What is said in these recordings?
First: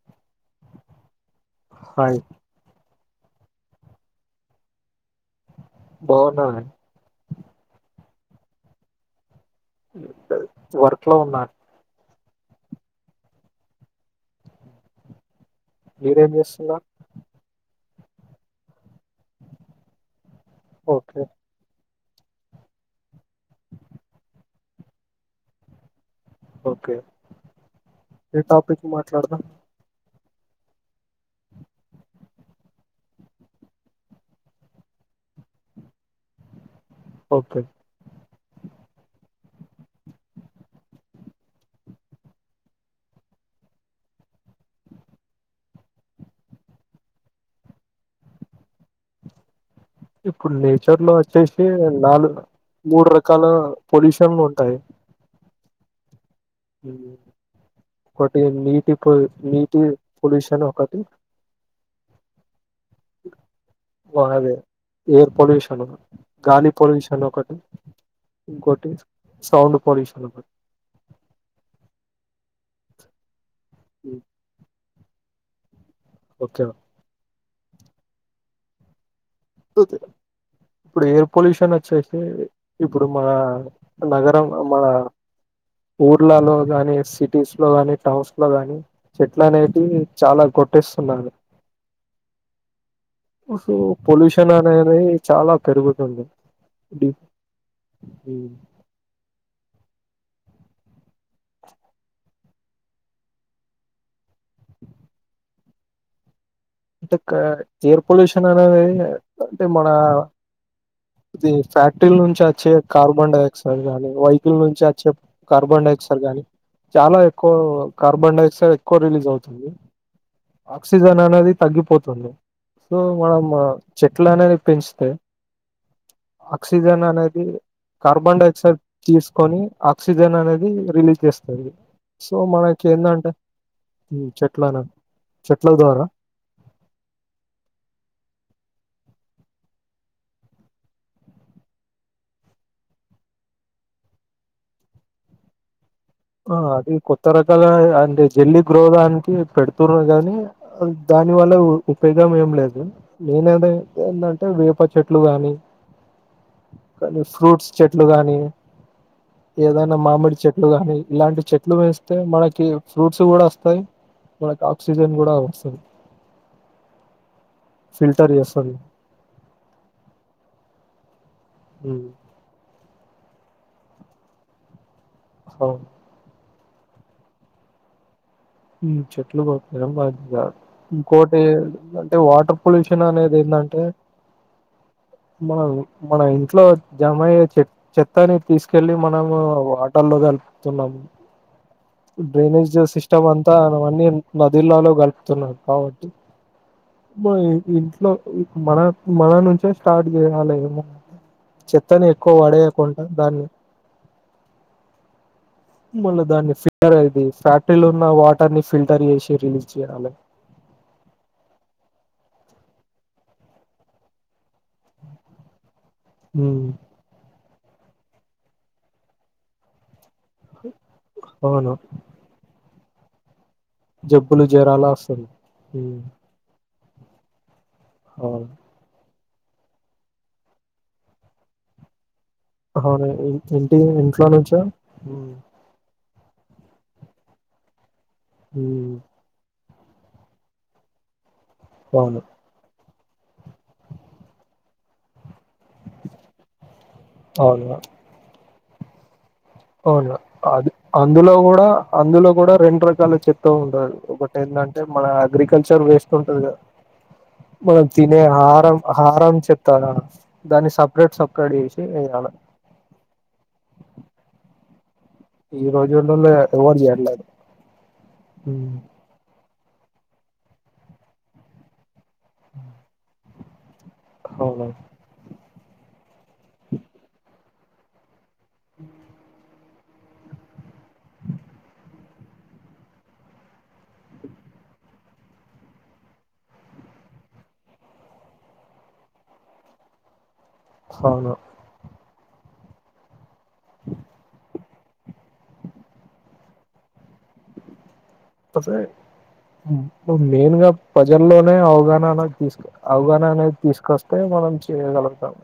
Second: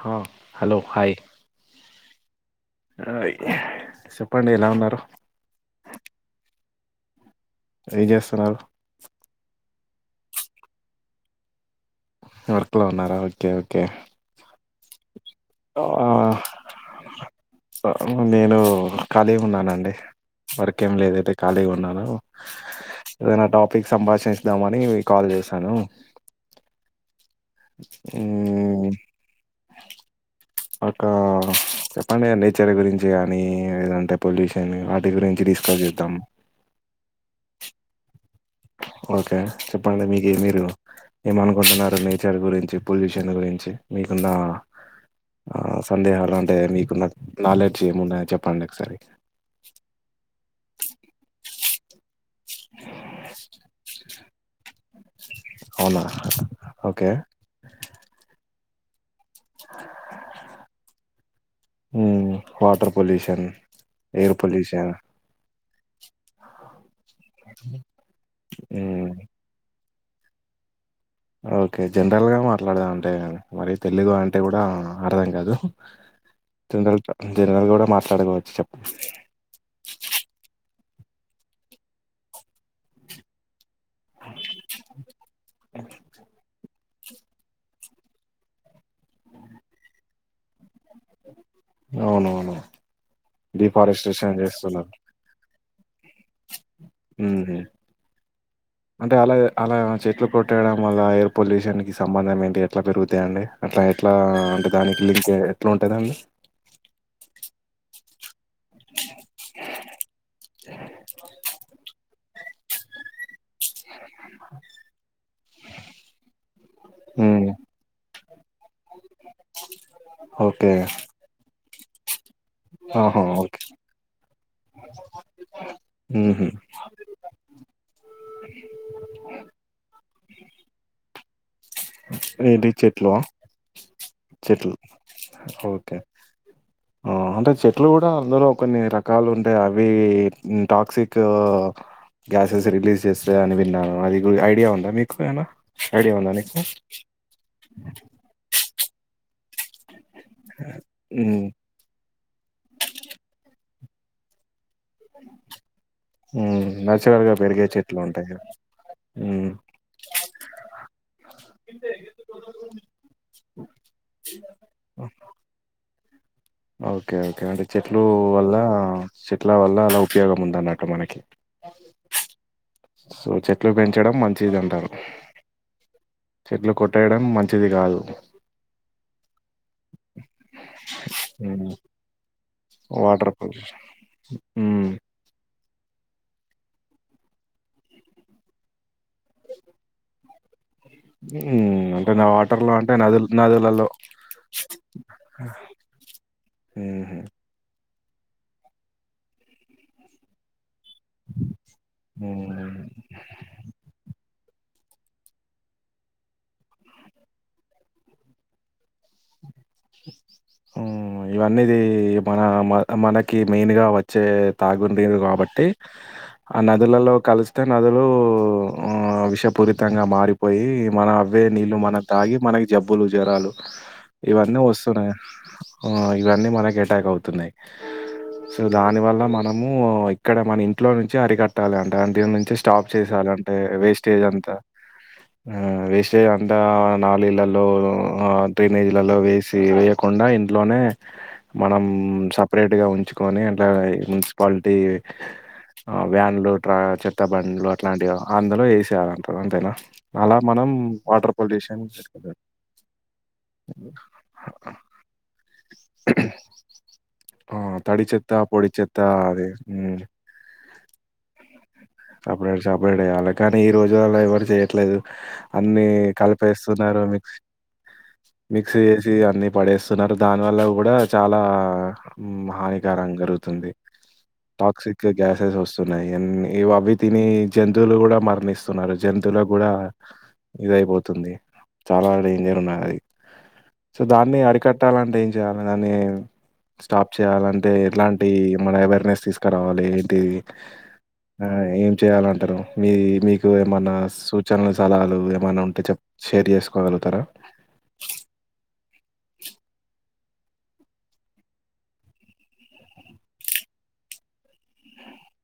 హ hello hi hi ఆ చెప్పండి ఎలా ఉన్నారు బాన్నా ఏ చేస్తున్నారు. వర్క్ లో ఉన్నా. వర్క్ లో ఉన్నారా ఓకే ఓకే. ఆ, మీరేం చేస్తున్నారు. నేను ఖాళీగా ఉన్నానండి. వర్క్ ఏమి లేదు ఓకే అండి ఖాళీగా ఉన్నాను. ఏదనా టాపిక్ సంభాషిద్దామని కాల్ చేశాను. ఓకే ఏ టాపిక్ మ్మ్, మాట్లాడుదాం ఒక చెప్పండి నేచర్ గురించి కానీ ఏదంటే పొల్యూషన్ వాటి గురించి ఇష్ట జీవితం ఓకే ఓకే చెప్పండి మీకు మీరు ఏమనుకుంటున్నారు నేచర్ గురించి పొల్యూషన్ గురించి మీకున్న ఆ సందేహాలు అంటే మీకున్న నాలెడ్జ్ ఏమున్నాయని చెప్పండి ఒకసారి ఇప్పుడు నేచర్ లో వచ్చేసి నాలుగు మూడు రకాల పొల్యూషన్లుంటాయి అవునా హ్మ్ ఓకే కొటియన్ ఇప్పు నీటి పొల్యూషన్ ఒకటి హ్మ్ వాటర్ పొల్యూషన్ వా- ఎయిర్ అదే పొల్యూషన్ ఎయిర్ పొల్యూషన్ గాలి పొల్యూషన్ ఒకటి ఇంకోటి మ్మ్ సౌండ్ పొల్యూషన్ ఓకే జనరల్ గా మాట్లాడదాం అంటే మరి తెలుగు ఉమ్, అంటే కూడా అర్థం కాదు ఓకే జనరల్ గా జనరల్ గా కూడా మాట్లాడుకోవచ్చు ఇప్పుడు హెయిర్ పొల్యూషన్ వచ్చేసి ఇప్పుడు మా నగరం మా ఊర్లాలో కాని సిటీస్ లో కానీ టౌన్స్ లో కాని చెట్లు అనేది చాలా కొట్టేస్తున్నారు అవునవును డిఫారెస్టేషన్ పొల్యూషన్ చేస్తున్నారు అనేది చాలా పెరుగు [inaudible] మ్మ్. అంటే అలా అలా చెట్లు కొట్టేయడం వల్ల ఎయిర్ పొల్యూషన్ కి సంబంధం ఏంటి ఎట్లా పెరుగుతాయిండి అట్లా ఎట్లా అంటే దానికి లింక్ ఎట్లా ఉంటదండి అంటే ఎయిర్ పొల్యూషన్ అనేది అంటే మన ఇది ఫ్యాక్టరీ నుంచి వచ్చే కార్బన్ డైయాక్సైడ్ గానీ వెహికల్ నుంచి వచ్చే కార్బన్ డైయాక్సైడ్ గాని చాలా మ్మ్. ఎక్కువ కార్బన్ డైఆక్సైడ్ ఎక్కువ రిలీజ్ అవుతుంది ఓకే ఆక్సిజన్ అనేది తగ్గిపోతుంది సో ఆహా మనం ఓకే చెట్లు అనేది పెంచితే మ్మ్. ఆక్సిజన్ అనేది కార్బన్ డైఆక్సైడ్ తీసుకొని ఆక్సిజన్ అనేది రిలీజ్ చేస్ సో ఏంటి చెట్లువా మనకేందంటే చెట్లు చెట్లను చెట్ల ద్వారా ఉమ్ అంటే చెట్లు కూడా అందులో కొన్ని రకాలు ఉంటాయి అవి టాక్సిక్ గ్యాసెస్ రిలీజ్ చేస్తాది అని విన్నాను అది ఐడియా ఉందా మీకు ఏమైనా ఐడియా ఉందా నీకు? ఆ అది కొత్త రకాల అంటే జల్లి గ్రోగానికి త్వరగానే దాని హ్మ్. వల్ల ఊగుతాయి పెదం ఏం లేదు నేనేద ఏంటంటే వేప చెట్లు గాని హ్మ్. కనీ నేచురల్‌గా పెరిగే ఫ్రూట్స చెట్లు ఉంటాయి గానీ గదా! హ్మ్. ఏదైనా మామిడి చెట్లు గానీ ఇలాంటి చెట్లు వేస్తే మనకి ఫ్రూట్స్ కూడా వస్తాయి మనకి ఆక్సిజన్ కూడా వస్తుంది ఓకే ఓకే అంటే చెట్లు ఫిల్టర్ వల్ల చేస్తుంది చెట్ల వల్ల అలా ఉపయోగం ఉంద అన్నట్టు మనకి హ్మ్మ్ సో చెట్లు పెంచడం మంచిది అంటారు ఓ చెట్లు కొట్టేయడం మంచిది కాదు చెట్లు కొట్టేయడం మంచిది కాదు ఇంకోటి హ్మ్. అంటే వాటర్ పొల్యుషన్ వాటర్ అనేది పొల్యూషన్ ఏందంటే హ్మ్. మన మన ఇంట్లో జామయ్యే చె చెత్తాన్ని తీసుకెళ్లి మనము వాటర్లో కల [unintelligible] ఉ డ్రైనేజ్ సిస్టమ్ అంతా అన్నీ నదిలలో కలుపుతున్నారు కాబట్టి హుహు. మ ఇంట్లో మన మన నుంచే స్టార్ట్ చేయాలమో చెత్తను ఎక్కువ హ్మ్. వాడేయకుండా దాన్ని మళ్ళ దధాన్ని ఫ ఇది ఫ్యాక్టరీలో ఉన్న వాటర్ ని ఫిల్టర్ చేసి రిలీజ్ చేయాలి ఇవన్నీది మన మ మనకి మెయిన్గా వచ్చే తాగుండది కాబట్టి ఆ ఉమ్ నదులలో కలిసి నదులు ఆ విషయ పూరితంగా మారిపోయి మన అవ్వే అవును నీళ్లు మనం తాగి మనకి జబ్బులు జ్వరాలు జబ్బులు జరా ఇవన్నీ మనకు ఎటాక్ అవుతున్నాయి అవును అసలు దానివల్ల మాకు మనము ఇక్కడ మన ఇంట్లో నుంచి అరికట్టాలి అంట ద నుంచి స్టాప్ అవును ఇ- చేంటే ఇంటి వేస్టేజ ఇంట్లో అంతఅ నుంచో వేస్ వచ్చే అంత నాలీళ్లలో డ్రైనేజ్లలో వేస్ట్ వేయకుండా ఇంట్లోనే మనం అవును సపరేట్ గా ఉ తెచ్చుకొని అట్లా మున్సిపాలిటీ ఆ వ్యాన్లు ట చెత్త బండ్లు అవును అట్లాంటివి అందులో వేసే అవును అది అందులో కూడా పొల్యూషన్ అందులో కూడా రెండు రకాల చెత్త ఉంటదు ఒక ఏంటంటే మన అగ్రికల్చర్ వేస్ట్ ఉంటది కదా ఆ! మనం తడి తినే చెత్త, పొడి హారం చెత్త హారం అది చెతారా హ్మ్. దాన్ని సపరేట్ సపరేట్ చేసి సపరేట్ సపరేట్ ఏయ్యాల కానీ ఈ రోజు అలా ఎవరు చేయట్లేదు ఈ అన్ని రోజులలో ఎవరు కలిపేస్తున్నారు చేయట్లేదు మిక్సీ మిక్సీ అన్ని పడేస్తున్నారు దాని వల్ల కూడా చాలా హానికర కరుగుతుంది అవును టాక్సిక్ గ్యాసెస్ వస్తున్నాయి అ అవి తిని జంతువులు కూడా మర నిమిస్తున్నారు జంతువులకు కూడా ఇదయిపోతుంది చాలా డేంజర్ ఉన్నా అది సో దాన్ని అడికట్టాలంటే ఏం చేయ్యాలి దన్ని స్టాప్ చేయాలంటే ఎట్లాంటి మన అవేర్నెస్ తీసుకురావాలి ఏంటి అవును ఆ ఏం చేయాలంటారు మీ మీకు ఏమన్నా సూచనలు సలాలు ఏమన్నా ఉంటే చె షేర్ చేసుకోగలుగుతారా కస మెయిన్ గా ప్రజల్లోనే అవగాహన అనేది అవగాహన అనేది తీసుకొస్తే మనం చేయగలుగుతాము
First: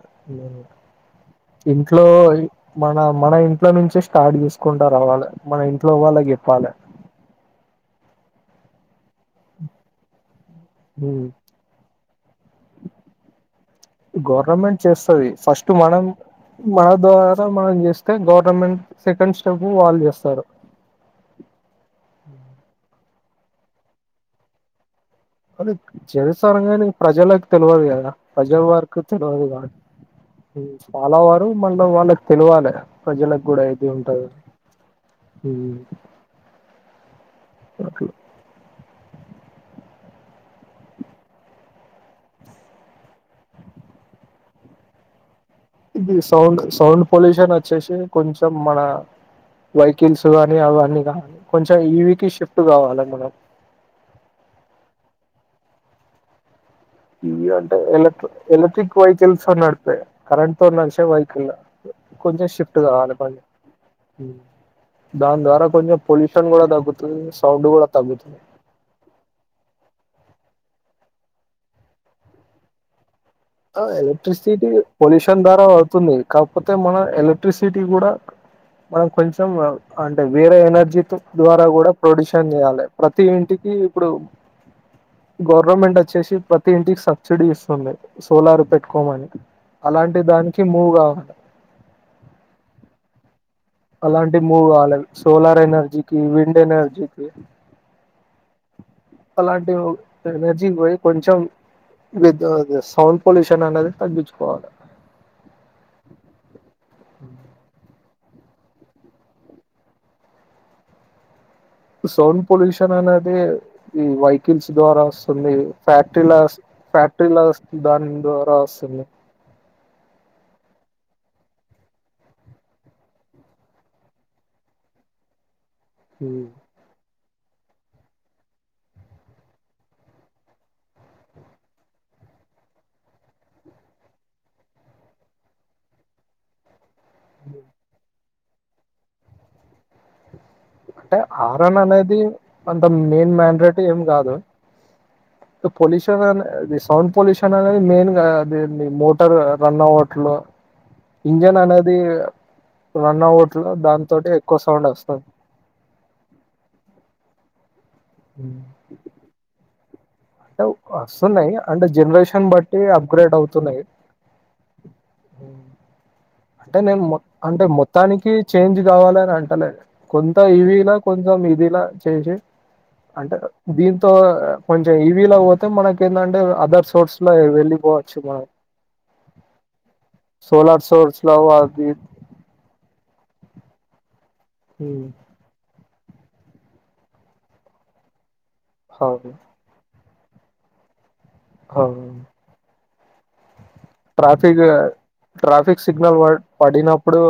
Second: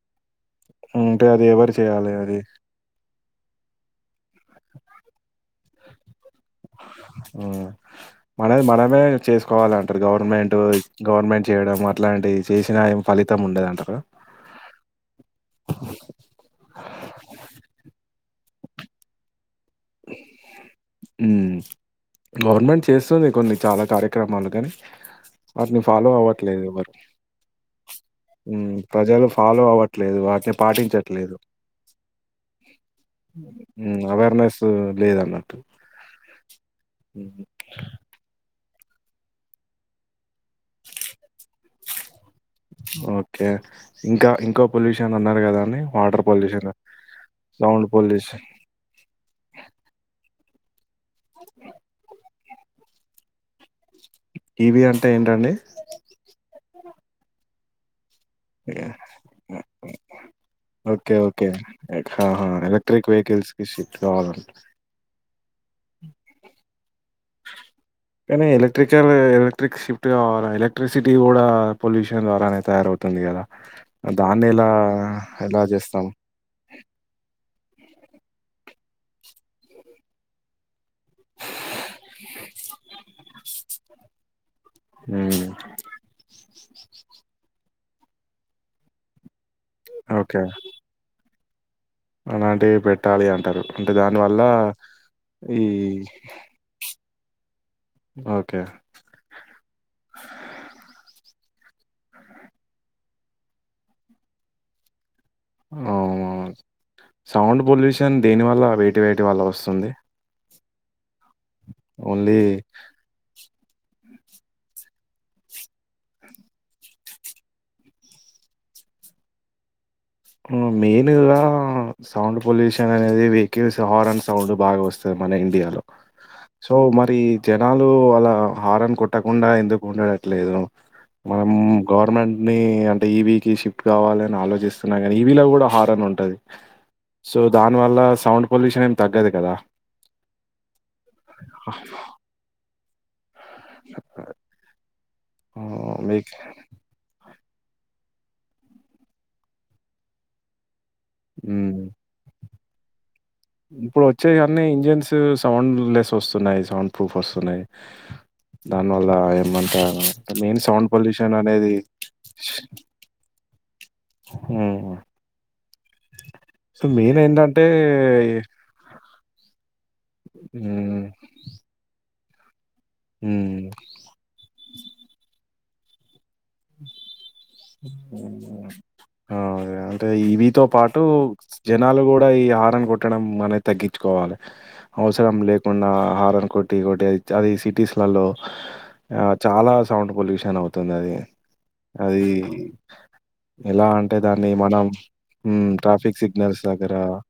ఉంటే అది ఎవరు ఇంట్లో చేయాలి అది? మన మన ఇంట్లో నుంచే స్టార్ట్ చేసుకుంటారు రావాలే మన ఇంట్లో వాళ్ళ ఆ మనది మనమే చేసుకోవాలంటారు గవర్నమెంట్ గవర్నమెంట్ చేయడం ఇట్లాంటివి చేసినా ఏ ఫలితం ఉండదంట గవర్నమెంట్ చేస్తుది ఫస్ట్ మనం మన ద్వారా మనం చేస్తు గవర్నమెంట్ సెకండ్ స్టెప్ వాళ్ళు చేస్తారు ఉ గవర్నమెంట్ చేస్త వస్తుంది కొన్ని చాలా కార్యక్రమాలు కాగాని అనీ చేశారు గానీ ప్రజలకు తెలియదు కదా ప్రజల హ్మ్. వకి ప్రజలు తెలియదు ఫాలో కాదు అవ్వట్లేదు. వాటిని చాలా పాటించట్లేదు. వారు మళ్ళం వాళ్ళకి తెలివాలి ప్రజలకు కూడా అయితే ఉంటది ఉ లేదన్నట్టు అట్లా ఓకే ఇంకా ఇంకో పొల్యూషన్ ఉన్నారు కదా ఇది సౌండ్ సౌండ్ పొల్యూషన్ సౌండ్ వచ్చేసి పొల్యూషన్ కొంచెం మన వైకిల్స్ ఇవన్నీ అవన్నీ కావాలి కొంచెం ఈవికి షిఫ్ట్ కావాలి మనం ఇవీ అంటే ఏంటండి ఇ అంటే ఎల్క ఏ- ఎలక్ట్రిక్ వెహికల్స్ అనడిపే కరెంట్ తో నడిచే ఓకే. వెహికల్ కొంచెం షిఫ్ట్ కావాలి బండి వెహికల్స్ కి షిఫ్ట్ కవాలంట దాని ద్వారా కొంచెం పొల్యూషన్ కూడా తగ్గు నేనే ఎలక్ట్రికల్ ఎలెక్ట్రిక్ షిఫ్ట్ కావాల ఎలక్ట్రీషిన్ సిటీ కూడా పొల్యూషన్ ద్వారానే తయారవుతుంది కదా ఆ దాన్ని ఎలా ఎలక్ట్రిసిటీ పొల్యూషన్ ఎలా ద్వారా చేస్తాం అవుతుంది. కాకపోతే మన ఎలక్ ఎలక్ట్రిసిటీ కూడా మనం కొంచెం అంటే వేరే ఎనర్జీ ద్వారా కూడా ప్రొడ్యూషన్ చేయాలి ప్రతి ఇంటికి ఇప్పుడు మ్మ్. గవర్నమెంట్ వచ్చేసి ప్రత్ ప్రతి ఇంటికి సబ్సిడీ ఇస్తుంది సోలార్ పెట్టుకోమని అలాంటి ఓకే దానికి మూవ్ కావాలి. అలాంటివి పెట్టాలి అంటారు. అంటే అలాంటి దానివల్ల మూవ్ కావలి సోలార్ ఈ ఎనర్జీకి విండ్ ఎనర్జీకి ఓకే అలాంటి ఓ ఎనర్జీ పోయి కొంచెం విద్దో అది సౌండ్ పొల్యూషన్ అనేది తగ్గించుకోవాలి అవునా సౌండ్ పొల్యూషన్ దేనివల్ల వేటి వేటి వల్ల వస్తుంది సౌండ్ ఓన్లీ పొల్యూషన్ అనేది. ఈ వైహికల్స్ ద్వారా వస్తుంది ఫ్యాక్టరీలస్ ఫ్యాక్టరీలస్ దాని ద్వారా వస్త్ సరేలే మెయిన్ గా సౌండ్ పొల్యూషన్ అనేది వెహికల్స్ హార్న్ సౌండ్ బాగా వస్తుంది. మన ఇండియాలో సో మరి! జనాలు అలా హారన్ కొట్టకుండా ఎందుకు ఉండటలేదు మనం గవర్నమెంట్ ని అంటే ఈబీకి షిఫ్ట్ కావాలిని ఆలోచిస్త మన ఇవిలో కూడా హారన్ ఉంటది సో దాని వల్ల సౌండ్ పొల్యూషన్ ఏమి తగ్గదు కదా అంటే హరన్ అనేది అంత మెయిన్ మ్యాన్ గట్టిగా ఏమి కాదు ఆహ్, పోల్యాషన్ మీక్ అనేది సౌండ్ పోల్యాషన్ అనరయి మెయిన్ గా అది ది మోటార్ రన్ అవటలే ఇంజన్ హ్మ్. అనేది రన్ అవటలే దానితోటి ఎక్కువ ఇప్పుడొచ్చేయన్నీ సౌండ్ ఇంజిన్స్ వస్తాది. సౌండ్ లెస్ వస్తున్నాయి సౌండ్ ప్రూఫ్ వస్తున్నాయి దాని వల్ల ఏమంటా అంటే వస్తున్నాయి అంటే జనరేషన్ బట్టి అప్గ్రేడ్ అవుతున్నాయి ఉ అంటే నేను అంటే మొత్తానికి చేంజ్ కావాలి అని అంటలేదు కొంత ఇవిలా హ్మ్. కొంచెం ఇదిలా చేంజ్ చెయ్ అంటే హ్మ్. దీంతో కొంచెం ఇవీలో పోతే మనకి ఏంటంటే అంటే అదర్ సోర్స్లా వెళ్లిపోవచ్చు మా హ్మ్. ఆ అంటే ఇవితో పాటు లో అది జనాలు కూడా ఈ హారన్ కొట్టడం అనేది తగ్గించుకోవాలి అవసరం లేకు మొన్న హారన్ కొట్టి కొట్టి అది సిటీసే లలో ఆ అవును చాలా సౌండ్ పొల్యూషన్ అవుతుంది అది అవును అది ఎలా అంటే దాన్ని ట్రాఫిక్ మనం ఉ సిగ్నల్ ట్రాఫిక్ సిగ్నల్స్ దగ్గర పడినప్పుడు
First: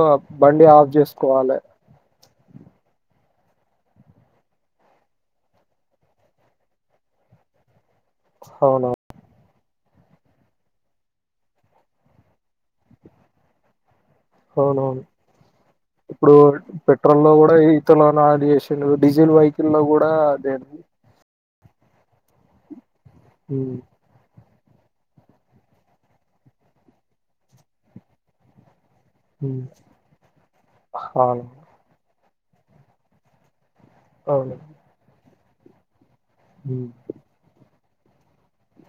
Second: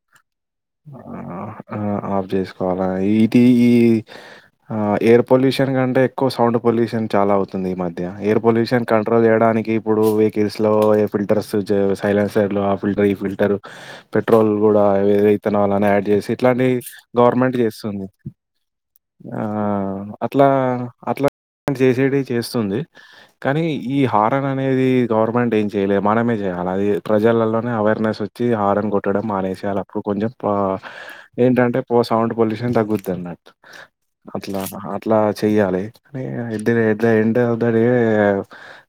బండి ఆఫ్ చేసుకోవాలి ఆ ఆఫ్ చేసుకోవాలా ఈ టీ ఈ ఆ ఎయిర్ పొల్యూషన్ కంటే ఎక్కువ సౌండ్ పొల్యూషన్ చాలా అవుతుంది ఈ మధ్య యా ఏయిర్ పొల్యూషన్ అవునవును కంట్రోల్ చేయడానికి ఇప్పుడు వెహికల్స్ లో ఫిల్టర్స్, సైలెన్సర్ లో ఆ ఫిల్టర్ ఈ ఫిల్టర్ పెట్రోల్ కూడా అవునవును ఇథనాల్ అని యాడ్ చేసి ఇప్పుడు ఇట్లాంటి పెట్రోల్ లో కూడా గవర్నమెంట్ చేస్తుంది. ఇతరులను యాడ్ చేసిండు డీజిల్ ఆ వెహికల్ లో కూడా అట్లా అదే అట్లా చేసేటివి చేస్తుంది కానీ ఈ హ రన్ అనేది గవర్నమెంట్ ఏం చేయలేదు మనమే చేయాలి అది ప్రజలలోనే అవేర్నెస్ వచ్చి హరన్ కొట్ ట్టడం మానేషేయల అప్పుడు కొంచెం అవును ఏంటంటే సౌండ్ పొల్యూషన్ తగ్గుద్ది అన్నట్టు అవును అట్లా అట్లా చెయ్యాలే కానీ at the end of the day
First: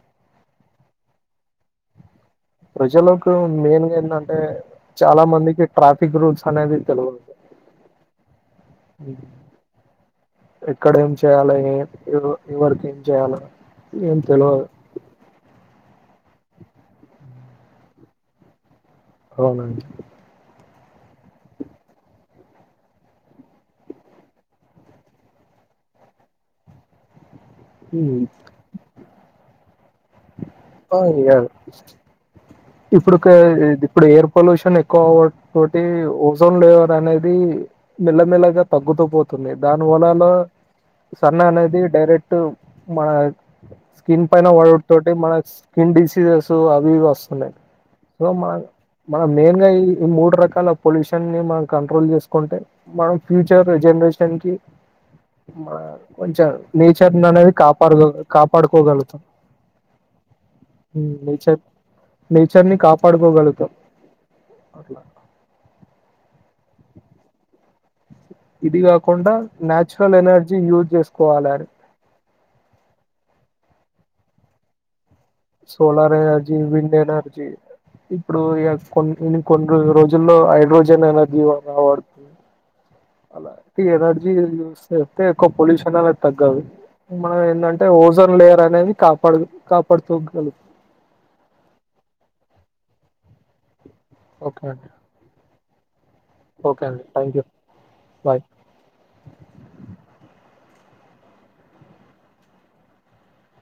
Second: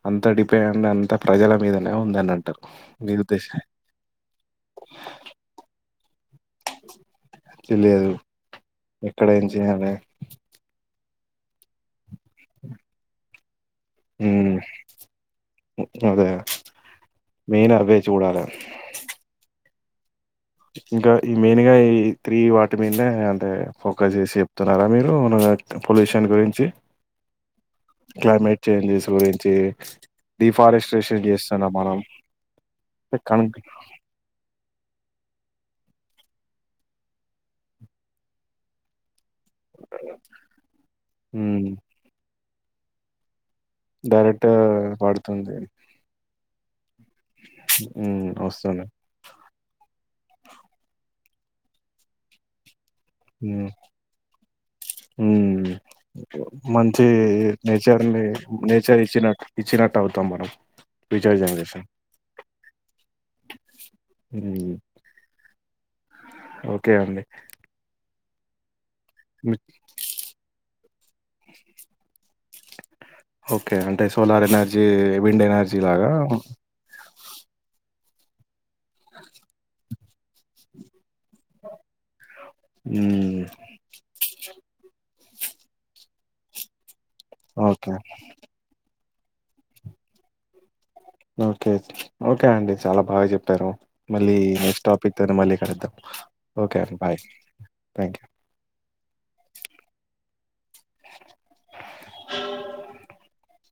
అంత డిపెండ్ అంత ప్రజల మీదనే ఉందన్న ప్రజలకు మెయిన్ గా ఏంటంటే చాలా మందికి ట్రాఫిక్ క్ రూల్స్ అనేవి తేల్వావ్ లేదు. ఎక్కడ ఏం చేయాలే ఇక్కడ ఏం చేయ్యాలె ఇవర్ ఎవరికి ఏం చెయ్యాలే హ్మ్ ఉక్కదుగా మెయిన్ అవ్వె చూడాల అవునండి ఇంకా ఈ మెయిన్ గా ఈ త్రీ వాటి మీదనే అంటే ఫోకస్ చేసి చెప్తున్నారా మీరు నాక్ పొల్యూషన్ గురించి, క్లైమేట్ చేంజెస్ గురించి డిఫారెస్ట్రేషన్ చేస్తున్నాం మనం ఇప్పుడు ఒక కన్ ఇప్పుడు ఎయిర్ పొల్యూషన్ ఎక్ అవ్వుడు తోటి ఓజోన్ లేయర్ అనేది మెల్లమెల్లగా తగ్గుతూ పోత్ తుంది దానివల్లనా సన్ మ్మ్ అనేది డైరెక్ట్ మన స్కిన్ పైన డైరెక్ట్ వడుడు తోటి మన పడుతుంది స్కిన్ డిసీజెస్ అవి ఇవి ఓస్ సో మ్మ్ మ వస్తుంది మన మెయిన్ గా ఈ మూడు రకాల పొల్యూ షన్ని మనం కంట్రోల్ చేసుకుంటే మనం ఫ్యూచర్ మ్మ్ జనరేషన్ కి హే మ్మ్ మా కొంచెం మంచి నేచర్ అనేది కాపాడ నేచర్ ని నేచర్ కాపాడుకోగలుగుతుంది ఇచ్చినట్టు ఇచ్చినట్టు అవుతాం మనం ఫ్యూచర్ జనరేషన్ నేచర్ ని కాపాడుకోగలుగుతాం మ్మ్ అట్లా ఓకే అండి ఇది కాకుండా న్యాచురల్ ఎనర్జీ యూజ్ చేసుకోవాలి ఓకే అంటే సోలార్ ఎనర్జీ విండ్ ఎనర్జీ లాగా solar energy, wind energy ఇప్పుడు ఇగ కోన్ కొన్ని రోజుల్లో హైడ్రోజన్ ఎనర్ జీ వనవడుతు మ్మ్ అలా ఇ ఎనర్జీ చూస్తే అయితే ఎక్కువ పొల్యూషన్ అనేది తగ్గది, మనం ఏందంటే ఓకే ఓజన్ లేయర్ అనేది కాప్ పడు కాపాడుతు కలం ఓకే ఓకే అండి చాలా బాగా చెప్పారు మళ్ళీ ఓకే నెక్స్ట్ అండి టాపిక్ తోనీ మళ్ళీ కలుద్దాం ఓకే అండి బాయ్ థ్యాంక్ యూ బాయ్